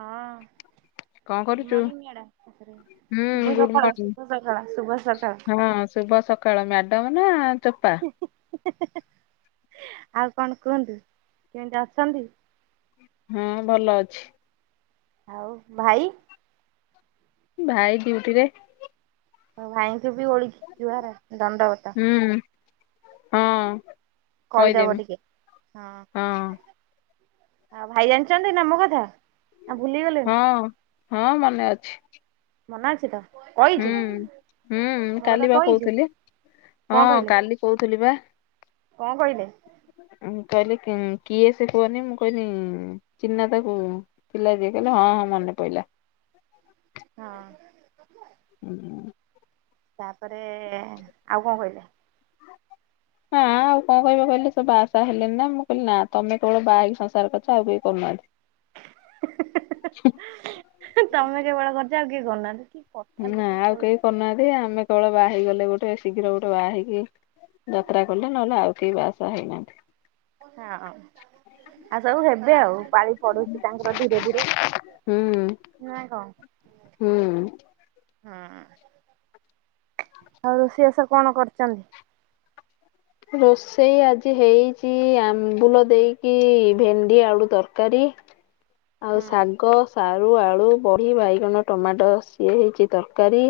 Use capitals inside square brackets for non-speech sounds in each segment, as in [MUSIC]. ହଁ କଣ ଗୁଡ କରୁଛୁ? ମନିଂ ମାଡାମ ହୁଁ ଶୁଭ ଗୁଡ୍ ସକାଳ ମର୍ଣ୍ଣିଂ। ଶୁଭ ସକାଳ ଶୁଭ ହଁ ସକାଳ ଶୁଭ ସକାଳ ମ୍ୟାଡମ ନା ଚୋପା ଆଉ କଣ କୁହନ୍ତୁ କେମିତି ଅଛନ୍ତି। ହଁ ଭଲ ଅଛି ଆଉ ଭାଇ ଭାଇ ଡିଉଟିରେ ଆଉ ଭାଇଙ୍କୁ ବି ଓଳକି ଜୁହାର ଦଣ୍ଡବତ ହୁଁ ହଁ କହିଦବ କହିଦେମି ଟିକେ ହଁ ଆଉ ଭାଇ ଜାଣିଛନ୍ତି ନା ମୋ କଥା ଆ ଭୁଲି ଗଲେଣି ହଁ ହଁ ମନେ ଅଛି। ମନେ ଅଛି ତ, କହିଛୁ ହୁଁ ହୁଁ ମୋ କଥା କାଲି ବା କହିଛୁ କହୁଥିଲି ହଁ କାଲି କହୁଥିଲିବା। କଁ କହିଲେ? ଉଁ କହିଲେ କିଏସେ କୁହନି ମୁଁ କଇଁନି ଚିହ୍ନା ତାକୁ ଥିଲାଯିଏ କହିଲା ହଁ ହଁ ମନେ ପଇଁଲା। ହଁ। ହୁଁ। ତାପରେ ଆଉ କଁ କହିଲା? ହଁ କଣ କହିବ କହିଲେ ସେ ବା ଶା ହେଲେନିନା ମୁଁ କହିଲି ନା ତମେ କେବଳ ବାହାହେଇକି ସଂସାରିଚ ଆଉ କେହି କରୁନାହାନ୍ତି। [UNINTELLIGIBLE] ତମେ କେବେଳ କରିଚ ଆଉ କିଏ କରୁନାହାନ୍ତି। କଥା ଲୋ ନା ତୁ ଆଉ କହୁଛୁ କେହି କରିନାହାନ୍ତି ଆମେ କେବଳ ବାହା ହେଇଗଲେ ଗୋଟେ ଶୀଘ୍ର ଗୋଟେବା ହେଇକି ଯାତ୍ରା କଲେ ନହେଲେ ଆଉ କେହି ବାହାସାହା ହେଇନାହାନ୍ତି। ହଁ ଆଉ ସବୁ ହେବେ ଆଉ ପାଳି ପଢୁଚି ତାଙ୍କର ଧୀରେ ଧୀରେ। ହୁଁ ନ କଣ। ହୁଁ। ହୁଁ ଆଉ ରୋଷେଇ ବାସ କଣ କରିଚନ୍ତି? ରୋଷେଇ ଆଜି ହେଇଚି ଆମ୍ବୁଲ ଦେଇକି ଭେଣ୍ଡି ଆଳୁ ତରକାରୀ [INAUDIBLE] ଆଉ ହୁଁ ଶାଗ ସାରୁ ଆଳୁ ବଢ଼ି ବାଇଗଣ ଟମାଟୋ ସିଏ ହେଇଚି ତରକାରୀ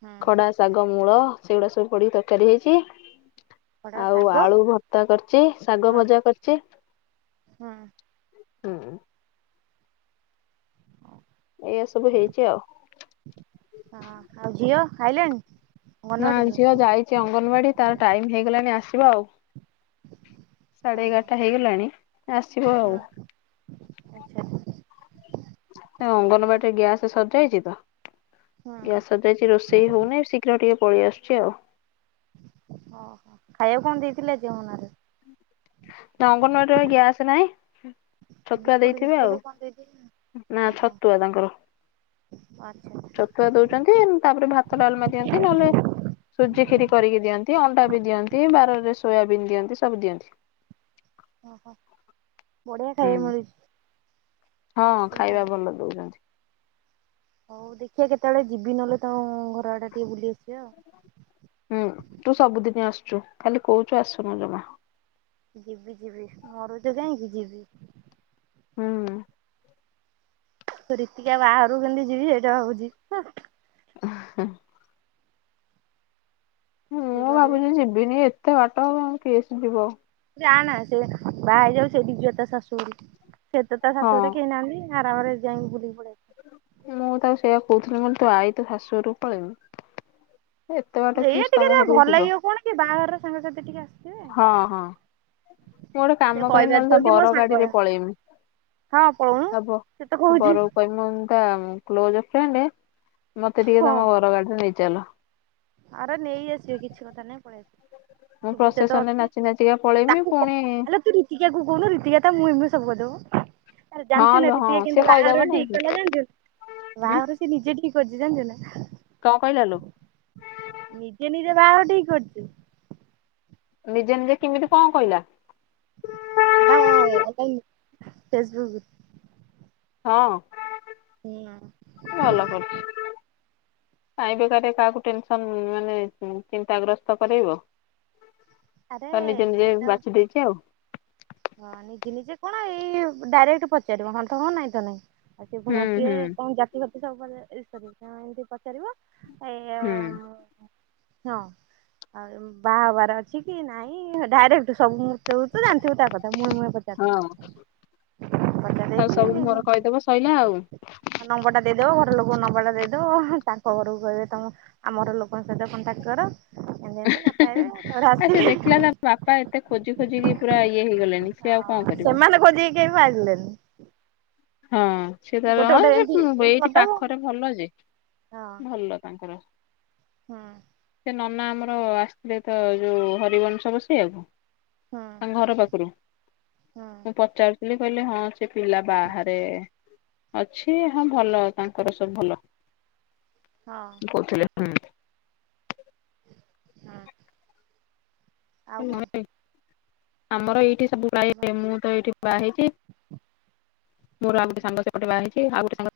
ହୁଁ ଖଡ଼ା ଶାଗ ମୂଳ ସେଗୁଡ଼ା ସବୁ ପଡ଼ିକି ତରକାରୀ ହେଇଚି ଖଡା ଆଉ ଶାଗ ଆଳୁ ଭତ୍ତା କରିଚି ଶାଗ ମୂଳ ଭଜା କରିଚି ହୁଁ ହୁଁ। ଏଇଆ ସବୁ ହେଇଚି ଆଉ। ହଁ ଆଉ ଝିଅ ଖାଇଲାଣୀ? ନା ଝିଅ ଯାଇଚି ଅଙ୍ଗନବାଡ଼ି ତାର ଟାଇମ୍ ହେଇଗଲାଣି ଆସିବ ଆଉ। ସାଢ଼େ ଓହୋ ଏଗାରଟା ହେଇଗଲାଣି ଆସିବ ଆଉ। ହଁ ଆଚ୍ଛା। ହଉ ଆଉ ଅଙ୍ଗନବାଡ଼ିରେ ଗ୍ୟାସ୍ ସରିଯାଇଚିତ ହୁଁ ଗ୍ୟାସ୍ ସରିଯାଇଚି ରୋଷେଇ ହଉନି ଶି ଘ୍ରର ଟିକେ ପେଳିଆସୁଚି ଆଉ। ଓହୋ ଖାଇବାକୁ କଣ ଦେଇଥିଲେ ଆଜି ଅଙ୍ଗନବାଡ଼ିରେ? ନା ଅଙ୍ଗନବାଡ଼ିରବା ଗ୍ୟାସ୍ ନାହିଁ। ଆ ଛତୁଆ ବିସ୍କୁଟ୍ ଦେଇଥିବେ ଆଉ ଫିସ୍କୁଟ୍ ନା କଁ ଓହୋ ଛତୁଆ ଆଚ୍ଛା। ୁଆ ଦଉଚନ୍ତି ତାପରେ ଭାତ ଡାଲମା ଦିଅନ୍ତି ନହେଲେ ସୁଜି କ୍ଷୀରି କରିକି ଦିଅନ୍ତି ଅଣ୍ଡାବି ଦିଅନ୍ତି ବାରରେ ସୋୟାବିନ୍ ଦିଅନ୍ତି ସବୁ ଦିଅନ୍ତି। ଓହୋ ବଢ଼ିଆ ହୁଁ ଖାଇବା ମିଳୁଚି। ହଁ ଖାଇବା ଭଲ ଦଉଚନ୍ତି। ହଉ ଦେଖିଆ କେତେବେଳେ ଯିବି ନହେଲେ ତମ ଘର ଆଡ଼େ ଟିକେ ବୁଲି ଆସିବା ଆଉ। ହୁଁ ତୁ ସବୁଦିନି ଆସୁଚୁ ଖାଲି କହୁଚୁ ଆସୁନୁ ଜମା। ଯିବି ଯିବି ମରୁଚୁ କାହିଁକି ଯିବି। ହୁଁ। ରୀତିକା ବାହାରୁକୁ କେମିତି ଯିବି ସେଇଟା ଭାବୁଚି। [UNINTELLIGIBLE] ଇଏ ମୁଁ କରିବି ଭାବୁଚି ଯିବିନି ଏତେ ବାଟ କିଏସେ ଯିବ। ଯାଆନା ସେ ବାହା ହେଇଯାଉ ସେଦି୍ୟ ତା ଶାଶୁଘରକୁ ସିଇତ ତା ହଁ ଶାଶୁଘରେତ କେହି ନାହାନ୍ତି। ଆରାମରେ ଯାଇକି ବଲିକି ପଳେଇ ମୁଁ ତାକୁ ସେଇଆ କହୁଥିଲି କହିଲି ତୁଆଈ ତ ଶାଶୁଘରକୁ ପଳେଇମି ଏତେ ବାଟ ଆସିବା ଫିସ୍ ଏଇଆ ତମ ଟିକେ ଘରକୁ ଭଲ ଯିବ। ଲାଗିବ କଣ କି ବାହାଘର ସାଙ୍ଗସାଥି ଟିକେ ଆସିଥିବେ ‌ ହଁ ହଁ। ମୁଁ ଗୋଟେ ସେ କାମ କରମି ନହେଲେ ତା କହିପାରୁଥିବ କି ମୋ ବର ଗାଡି ସାଙ୍ଗ ରେ ପଳେଇମି ହଁ ପଳଉନୁ, ସେ ତ କହୁଛି କହିବି ମୁଁ ତା କ୍ଲୋଜ ଫ୍ରେଣ୍ଡ, ମତେ ଟିକେ ତମ ଘର ଗାଡିରେ ନେଇଚାଲ। ଆର ନେଇ ଆସିବେ, କିଛି କଥା ନାଇଁ ପଳେଇ ଆସିବ। ମୁଁ ସୁବିଧା ତ ପ୍ରସେସନରେ ଅଛି। ନାଚି ନାଚିକା ପଳେଇମି ତାକୁ ପୁଣି କ ତୁ ରୀତିକାକୁ କହୁନୁ ରୀତିକା ତ ମୁଁହେ ମୁଁହେ ସବୁ କରିଦବ ‌। ଆରେ ହଁ ଜାଣିଛୁ ନା ଲୋ ହଁ ରୀତି ସିଏ କିନ୍ତୁ କହିଦବ ବାହାଘର ନାଇଁ ଠିକ୍ କି କଲା ଜାଣିଛୁ? ଉଁ ବାହା ସେ ନିଜେ ଠିକ୍ କରିଛି ଜାଣିଛୁ ନା କଣ କହିଲା ଲୋ? ନିଜେ ନିଜ ବାହାଘର ଠିକ କରିଛି। ନିଜେ ନିଜେ କେମିତି କଣ କହିଲା? ସେଟା ଅ ଅଲଗାଇ ଫେସବୁକ ରୁ। ହଁ। ହୁ ଅଁ ଭଲ କରଛି। କାଇଁ ବେକାରରେ କାହାକୁ ଟେନସନ ମାନେ ଚିନ୍ତାଗ୍ରସ୍ତ କରାଇବ। ଆରେ ତ ନିଜେ ନିଜେ ଚିନ୍ତା ବାଛି ଦେଇେଛି ଆଉ। ହଁ ନିଜେ ନିଜେ କଣ ଏଇ ଡାଇରେକ୍ଟ ପଚାରିବ ହଁ ତ ହଁ, ନାଇଁ ତ ନାଇଁ। ଆଉ ସିଏ ପୁଣି ହୁଁ ହୁଁ ଆସିବେ କଣ ଜାତି ପାତି ସବୁ ପରେ ଏମିତି ପଚାରିବ। ଏ ଯଉ ହୁଁ ହଁ ଆଉ ବାହା ହେବାର ଅଛି କି ନାଇଁ ଡାଇରେକ୍ଟ ସବୁ ମୃତ୍ୟବୃତ ଜାଣିଥିବୁ ତା କଥା ମୁହେଁ ମୁହେଁ କଥା କହେ। ତାର ସବୁ ମୁହଁରେ କହିଦବ ଶଇଲା ଆଉ। ନମ୍ବର ଟା ଦେଇଦବ, ଘର ଲୋକଙ୍କୁ ନମ୍ବର ଟା ଦେଇଦବ, ତାଙ୍କ ଘରକୁ କହିବେ ତମ ଆମର ଲୋକଙ୍କ ସହିତ କଣ୍ଟାକ୍ଟ କର। ଏମିତି ଏମତି କଥା ହେବେ ଆ ସେ ଆସିବେ ଦେଖିଲା ତା ବାପା ଏତେ ଖୋଜି ଖୋଜିିକି ପୁରା ଇଏ ହେଇଗଲେଣି। ସିଏ ଆଉ କଣ ହଁ କରିବ। ସେମାନେ ଖୋଜିକି କେହି ପାରିଲେନି। ହଁ। ସେ ତାର ଗୋଟେ ଗୋଟେ ହଁ ସେ ଏମିତି ଏମିତି ଏଇଠି କରିଦବ ହଁ। ପାଖରେ ଭଲ ଯେ, ଭଲ ତାଙ୍କର। ହୁଁ। ସେ ନନା ଆମର ଆସିଥିଲେ ତ ଯୋଉ ହରିବଂଶ ବସେଇିବାକୁ ହୁଁ ତାଙ୍କ ଘର ପାଖରୁ। ହୁଁ ମୁଁ ପଚାରୁଥିଲି କହିଲେ ହଁ ସେ ପିଲା ବାହା ଏ ଅଛି ହଁ ଭଲ ତାଙ୍କର ସବୁ ଭଲ। ହଁ। କହୁଥିଲେ ହୁଁ ହୁଁ। ନହ ଆମର ଏଇଠି ସବୁ ଗ ମୁଁ ତ ଏଇଠି ବା ହେଇଛି [UNINTELLIGIBLE] ମୋ ଆଉ ଗୋଟ ସାଙ୍ଗ ସେ ପଟେ ବାହା ହେଇଛି ‌। ଆଉ ଗୋଟ ସାଙ୍ଗ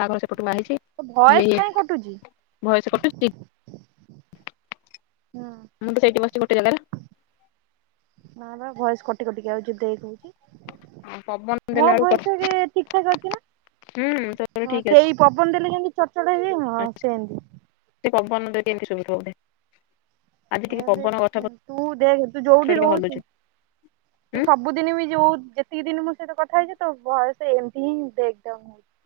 ତା ଘର ସେପଟୁ ବାହାହେଇଛି, ତୋ ଭଏସ ଇଏଇ କାହିଁ କଟୁଛି? ଘୟସେ କଟୁଚି ହୁଁ। ହଁ ତ ସେଠି ବସି ଉଠେଇ ଦେଲା [INAUDIBLE] ନା ବା ବୟସ କଟି କଟିକେ ଆଉ ଯୁଦ୍ଧ ହେଇ କହୁଛି, ପବନ ମୋ ଦେଲା ବେଳକୁ ବୟସ ଏ ଠିକ ସେ ଧରିଥିଲା। ହୁଁ ତୋର ହଁ ଠିକ ସେଇ ପବନ ଦେଲେ ଯେମିତି ଚଡଚଡ ହଇଏ ହଁ ଅଛି। ସେମିତି ସେ କଥା ହଉନଥିବ ଏଠି ଏମିତି ସୁବିବ ବୋଲି ତାହେଲେ ତୁ ଦେଖେ ତୁ ପତ୍ର ଯେଉଠି ଟିକେ ହଲୁଛି ରହୁଛୁ ତୁ ହୁଁ ସବୁଦିନ ବି ଯୋଉ ଯେତିକି ଦିନ ମୋ ସହିତ କଥା ହେଇଚୁ ତୋ ଭଏସ୍ ଏମିତି ହିଁ ବ୍ରେକଡାଉନ ହୋଉଛି।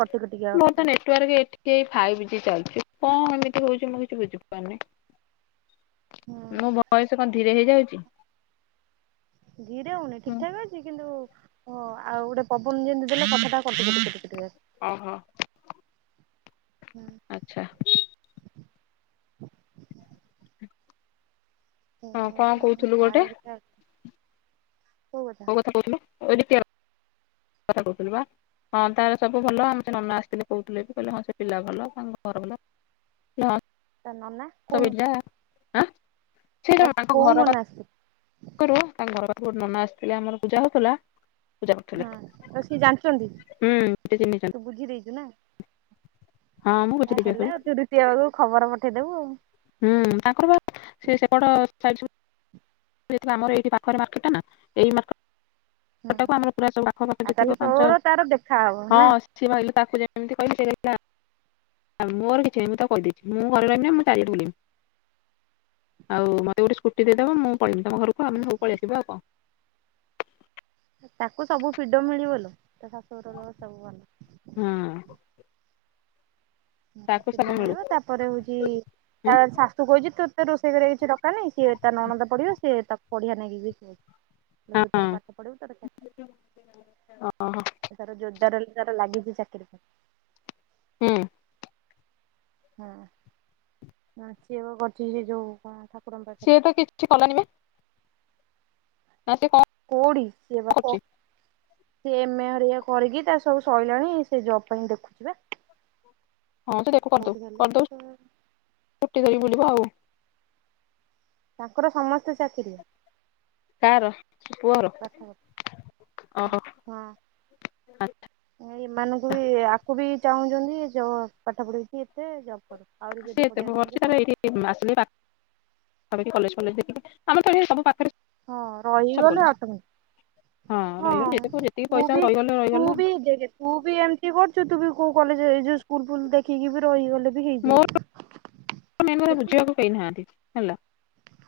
କଟି କଟି କା ଆସୁଛି। ଟୁଆର୍କ ଏଠିକି ଏଇ ଫାଇବି ଜି ଚାଲିଛି କଣ ଏମିତି ହଉଛି ମୁଁ କିଛି ବୁଝି ପାରୁନି। ମୋ ହୁଁ ଭଏସେ କଣ ଧୀରେ ହେଇଯାଉଛି? ଧିରେ ହଉନି ଠିକ ହୁଁ ଠାକ ଅଛି କିନ୍ତୁ ହଁ ଆଉ ଗୋଟେ ପବନ ଯେମିତି ଦେଲେ କଥାଟା କଟି କଟି କଟି କଟି କା ଆସୁଛି। ଓହୋ। ଆସୁଛି। ଆଚ୍ଛା। ହଁ ସେଇଆ କଣ ହଉଛି ଆଉ କହୁଥିଲୁ ସାର ଗୋଟେ? ହଉ କୋଉ କହୁଥିଲୁ [INAUDIBLE] କହୁଥିଲୁ ବା ହଁ ତାର ସବୁ ଭଲ ଆମ ସେ ନନା ଆସିଥିଲେ କହୁଥିଲେ ବି କହିଲେ ହଁ ସେ ପିଲା ଭଲ ତାଙ୍କ ଘର ଭଲ। ହଁ ତା ନନା [INAUDIBLE] କୋଉ ନନା ଆଁ? ତା ସେଟା ୟାଙ୍କ କୋଉ ଘର [INAUDIBLE] ନନା ଆସିଛି ଖରୁ ତାଙ୍କ ଘର ପାଖରୁ ଗୋଟେ ନନା ଆସିଥିଲେ ଆମର ପୂଜା ହଉଥିଲା ପୂଜା କରୁଥିଲେ ହଁ ତ ସିଏ ଜାଣିଛନ୍ତି। ହୁଁ ସେ ଚିହ୍ନିଛନ୍ତି ତୁ ବୁଝି ଦେଇେଇଛୁ ନା? ହଁ ମୁଁ ଆ ବୁଝିଲି ଝିଅ ହେଲା ସବୁ ଆଉ ତୁ ଦୁତୀୟା ବେଳକୁ ଖବର ପଠେଇଦବୁ ଆଉ। ହୁଁ ତାଙ୍କର ବା ସେ ସେପଟ ସାଇଡ ସବୁ [INAUDIBLE] ଆମର ଏଇ ପାଖରେ ମାର୍କେଟ ଟା ନା ଏଇେ ମାର୍କ ହୁଁ ସେଟାକୁ ଆମର ପୁରା ସବୁ ପାଖ ପାଖ ଆଉ ତାହେଲେ ଯେତିକ ପାଞ୍ଚ ତୋର ତାର ଦେଖା ହବ ହଁ ନା ସିଏ ମାଗିଲି ତାକୁ ଯେମିତି କହିଲି ସେ କହିଲା ଆଉ ମୋର କିଛିନାହିଁ ମୁ ତାକୁ କହିଦେଇଛି ମୁଁ ଘରେ ରହିବିନି ମୁଁ ଚାରି ଆଡ଼େ ବୁଲିବି। ଆଉ ମତେ ଗୋଟେ ସ୍କୁଟି ଦେଇଦବ ମୁଁ ପଳେଇମି ତମ ଘରକୁ ଆମେ ସବୁ ପଲେଈଆସିବା ଆଉ କଣ। ତାକୁ ସବୁ ଫ୍ରିଡମ ମିଳିିବ ଲୋ ତା ଶାଶୁଘର ଲୋକ ସବୁ ଭଲ। ହଁ। ହ ତାକୁ ସବୁ ଫ୍ରିଡମ ମିଳୁ ମିଳିବ ତାପରେ ହଉଛି ଉଁ ତା ଶାଶୁ କହିଛି ତୋତେ ରୋଷେଇ କରିବା କିଛି ଦକାର ନାହିଁ, ସିଏ ତା ନଣନ୍ଦ ପଢ଼ିବ ସିଏ ତାକୁ ପଢିଆ ନାକି ବି ହିଲା ତୁ ତୋର ହଁ ପାଠ ପଢିବୁ ତୋର ଚାକି, ଓହୋ ସେ ତାର ଯୋଦାର ଦାର ଲାଗିଛି ଚାକିରି ପାଇଁ। ହଁ ହଁ ନା ସିଏ ପା କରୁଛି ସେ ଯୋଉ କଣ ଥା ସିଏ ତ କିଛି କଲାନି ବା। ନା ସେ କଣ କୋଉଡ଼ି ସେ ପା ପ କରୁଛି ସିଏ ଏମେ ହେରିଆ କରିକି ତା ସବୁ ସଇଲାଣି ସେ ଜବ ପାଇଁ ଦେଖୁଛି ବା। ହଁ ସେ ଦେଖୁ କରିଦଉ କୋଉଠି ହେଲେ କରିଦଉ ପଇସା ସ୍କୁଟି ଧରିକି ବୁଲିବ ଆଉ। ତାଙ୍କର ସମସ୍ତେ ଚାକିରିଆ। କାର ପୁଅର ପାଠ [UNINTELLIGIBLE] ଆ ଓହୋ ହଁ। ଏମାନଙ୍କୁ ବି ଆକୁ ବି ଚାହୁଁଛନ୍ତି ଜ ପାଠ ପଢିଛି ଏତେ ଜବ୍ କରୁ। ଆହୁରି ଆଉ ଯଦି ସେ ପଢିବାକୁ ଏତକ ଚାହୁଁଛି କରିଛି ପଢ ତାକୁ ଏଇଠି [INAUDIBLE] କଲେଜ ଫଲେଜ ଦେଖିକି ଆମର ତ ଏଠି ସବୁ ପାଖରେ ସୁ ହଁ ରହିଗଲେ ଅଟମେ। ହଁ ରହିଗଲେ ଯେତେ ଯେତିକି ତୁ ପଇସା ବି ରହିଗଲେ ତୁ ରହିଗଲା ବି ଦେଖେ। ତୁ ବି ଏମିତି କରୁଛୁ ତୁ ବି କୋଉ କଲେଜରେ ଏଇ ଯୋଉ ସ୍କୁଲ, ଫୁଲ ଦେଖିକି ବି ରହିଗଲେ। ସେତିକି ମୋର ହେଇଯିବ ମେନ୍ କଥା ସେତିକି। ବୁଝିବାକୁ କେହି ନାହାନ୍ତି ହେଲା।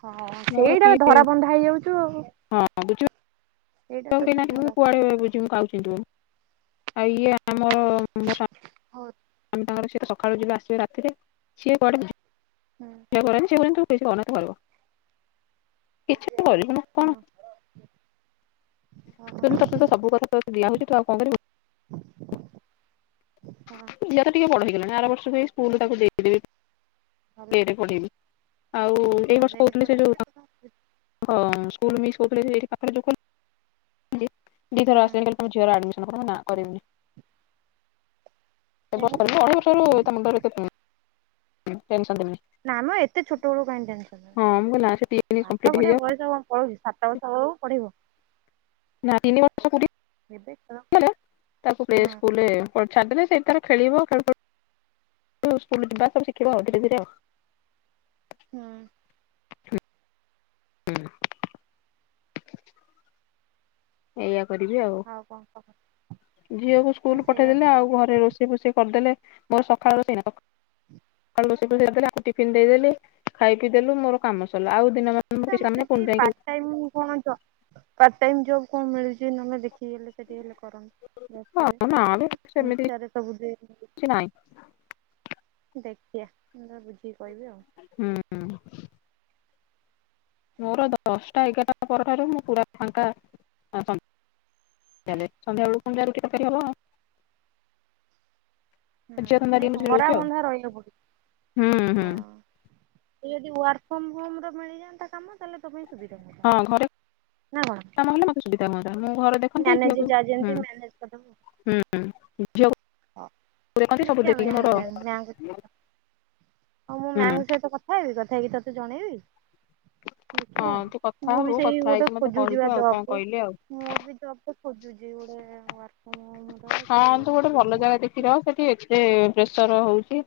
ହଁ ମୋର ସେଇଟା ବା କିଏ ଧରା ବନ୍ଧା ହେଇଯାଉଛୁ ଆଉ। ହଁ ହଁ ବୁଝୁଲୁ। ସେଇଟା ତତେ କେନାକ ଧରା କୁଆଡ଼େ ବୁଝୁ ମୁଁ କାଉଛନ୍ତି ଆଉ ଇଏ ଆମର ମୋ ସ୍ୱାମୀ। ହୋଲ୍। ଆମେ ତାଙ୍କର ସିଏ ତ ସକାଳୁ ଯିବେ ଆସିବେ ରାତିରେ ସିଏ କୁଆଡ଼େ ନାହିଁ। ହୁଁ। ସେ ତୁ କିଛି କରନା ତୁ ଘରେ ବ କିଛି ତ କରିବୁ ନା କ'ଣ। ହଁ ହଁ ଶୁଣୁ ତୋତେ ତ ସବୁ କଥା ତ ଦିଆ ହଉଛି ତୁ ଆଉ କ'ଣ କରିବୁ। ହଁ ପିଲା ତ ଟିକେ ବଡ ହେଇଗଲାଣି ଆର ବର୍ଷ ପାଇଁ ସ୍କୁଲ ତାକୁ ଦେଇଦେବି। ହଁ ତେରେ ପଳେଇବି ଆଉ ଏଇ ହଁ ବର୍ଷ ସେଇଠି କହୁଥିଲି ସେ ପଢା ଯୋଉ ହୁଁ କାହିଁକି ହଁ ସ୍କୁଲ ମିସ୍ କହୁଥିଲେ ଏଠି ଯୋଉ ପାଖରେ କଲି ଦିଥର ଆସିଲି ତମ ଝିଅ ର ଆଡିମିଶନ କର ନା କରିିବିନି। ଏ ବର୍ଷରୁ ଅଢେଇ ବର୍ଷ ରୁ ତା ମୁଣ୍ଡରେ କେତେ ବୁଦ୍ଧି ଟେନସନ ଦେବି। ନା ମ ଏତେ ଛୋଟ ବେଳୁ କାହିଁ ଟେନସନ୍ ମୁଁ କହିଲି ଦେବି ନା ସେ ତିନି ପାଠ କମ୍ପ୍ଲିଟ ପଢ଼ିବା ହେଇଯାଉ ବୟସ କ'ଣ ପଳଉଛି। ସାତ ବର୍ଷ ହଉ ପଢିବ। ନା ତିନି ବର୍ଷ ପୁରି ଏବେ ଖେଳ ଗଲା ତାକୁ ପ୍ଲେ ହୁଁ ସ୍କୁଲ ରେ। ପ ଛାଡ଼ିଦେଲେ ସେଇଠି ତାର ଖେଳିବ ଖେଳ ସ୍କୁଲ ଯିବା ସବୁ ଶିଖିବ ଆଉ ଧୀରେ ଧୀରେ ଆଉ। ହୁଁ। ଆଉ ଏଇଆ କରିବି ଆଉ। ହଉ କ'ଣ କହ। ଝିଅକୁ ହଁ ସ୍କୁଲ ସେଇଆ ପଠେଇଦେଲେ କହ। ଆଉ ଘରେ ରୋଷେଇ, ଫୋଷେଇ କରିଦେଲେ ମୋର ସକାଳ ସେଇ [UNINTELLIGIBLE] ସକାଳୁ ରୋଷେଇ କରି ଦେଲି ଆଙ୍କୁ ଟିପିନି ଦେଇଦେଲି ଖାଇ ପିଇ ଦେଲୁ ମୋର କାମ ସରିଲା ଆଉ ଦିନ ମାନ। ମୋର କିଛି ଆମ କାମ ନାହିଁ ସେଠି ପୁଣି ଯାଇକି ପାଟ ଟାଇମ୍ କ'ଣ ଜବ ପାଟ ଟାଇମ୍ ଜବ କ'ଣ ମିଳୁଛି ନ ହେଲେ ଦେଖି। ସିଏ ହେଲେ ସେଠି ହେଲେ କରନ୍ତୁ ଯାଜପୁରରେ। ହଁ ନା ବେ ସେମିତି ଇଷ୍ଟାରେ ସବୁ ଦେଇଦେଲି। କିଛି ନାହିଁ ଦେଖିଆ ମୁଁ ତତେ ବୁଝିକି କହିବି ଆଉ। ହୁଁ ଉଁ। ମୋର ଦଶଟା, ଏଗାରଟା ପରଠାରୁ ମୁଁ ପୁରା ଫାଙ୍କା ସନ୍ଧ୍ୟା। ଚାଲେ ସନ୍ଧ୍ୟବେଳୁ ପୁଣି ଯାହା ରୁଟି ତରକାରୀ ହବ। ଝିଅ ଧନ୍ଦା ହୁଁ ଏ ଟିକେ ମଝିରେ ଧରା ରହୁଛି ଆଉ ବନ୍ଧା ରହିଲେ କୋଉଠି ହୁଁ ହଁ। ହୁଁ ସିଏ ଯଦି ୱାର୍କ ଫ୍ରମ ହୋମ ର ମିଳିଯାଆନ୍ତା କାମ। ତାହେଲେ ତୋ ପାଇଁ ସୁବିଧା ନୁହୁ। ହଁ ଘରେ କାମ ହେଲେ ମୋତେ ସୁବିଧା ହୁଅନ୍ତା ମୁଁ ଘରଟେ। ମ୍ୟାନେଜେ ଯାହା ଯେମିତି ମ୍ୟାନେଜେ କରି ଦବୁ। ହୁଁ ଝିଅକୁ ଦେଖନ୍ତି ସବୁ ଦେଖିବା ଦେଖିକି ମ୍ୟାମ ମୋର ହୁଁ। ହଁ ମୁଁ ମ୍ୟାମ୍ ଙ୍କ ସହିତ କଥା ହେବି କଥା ହେଇକି ତତେ ଜଣେଇବି। ଦେଖିଆ ହଁ ତୁ କଥା ମୁଁ ବି ହବୁ ସେଇ କଥା ଗୋଟେ ହେଇକି ମତେ ଖୋଜୁଛି ବା କହିବୁ ଆଉ କଣ ଜବକୁ। କହିଲେ ଆଉ ମୋର ବି ଜବ୍ ଟେ ଖୋଜୁଛି ଗୋଟେ ୱାର୍କ ଫର ହୋମ ର ହଁ କି ତୁ ଗୋଟେ ଇଏ। ଭଲ ଜାଗା ଦେଖି ରହ ସେଠି ଏତେ ପ୍ରେସର ହଉଛି।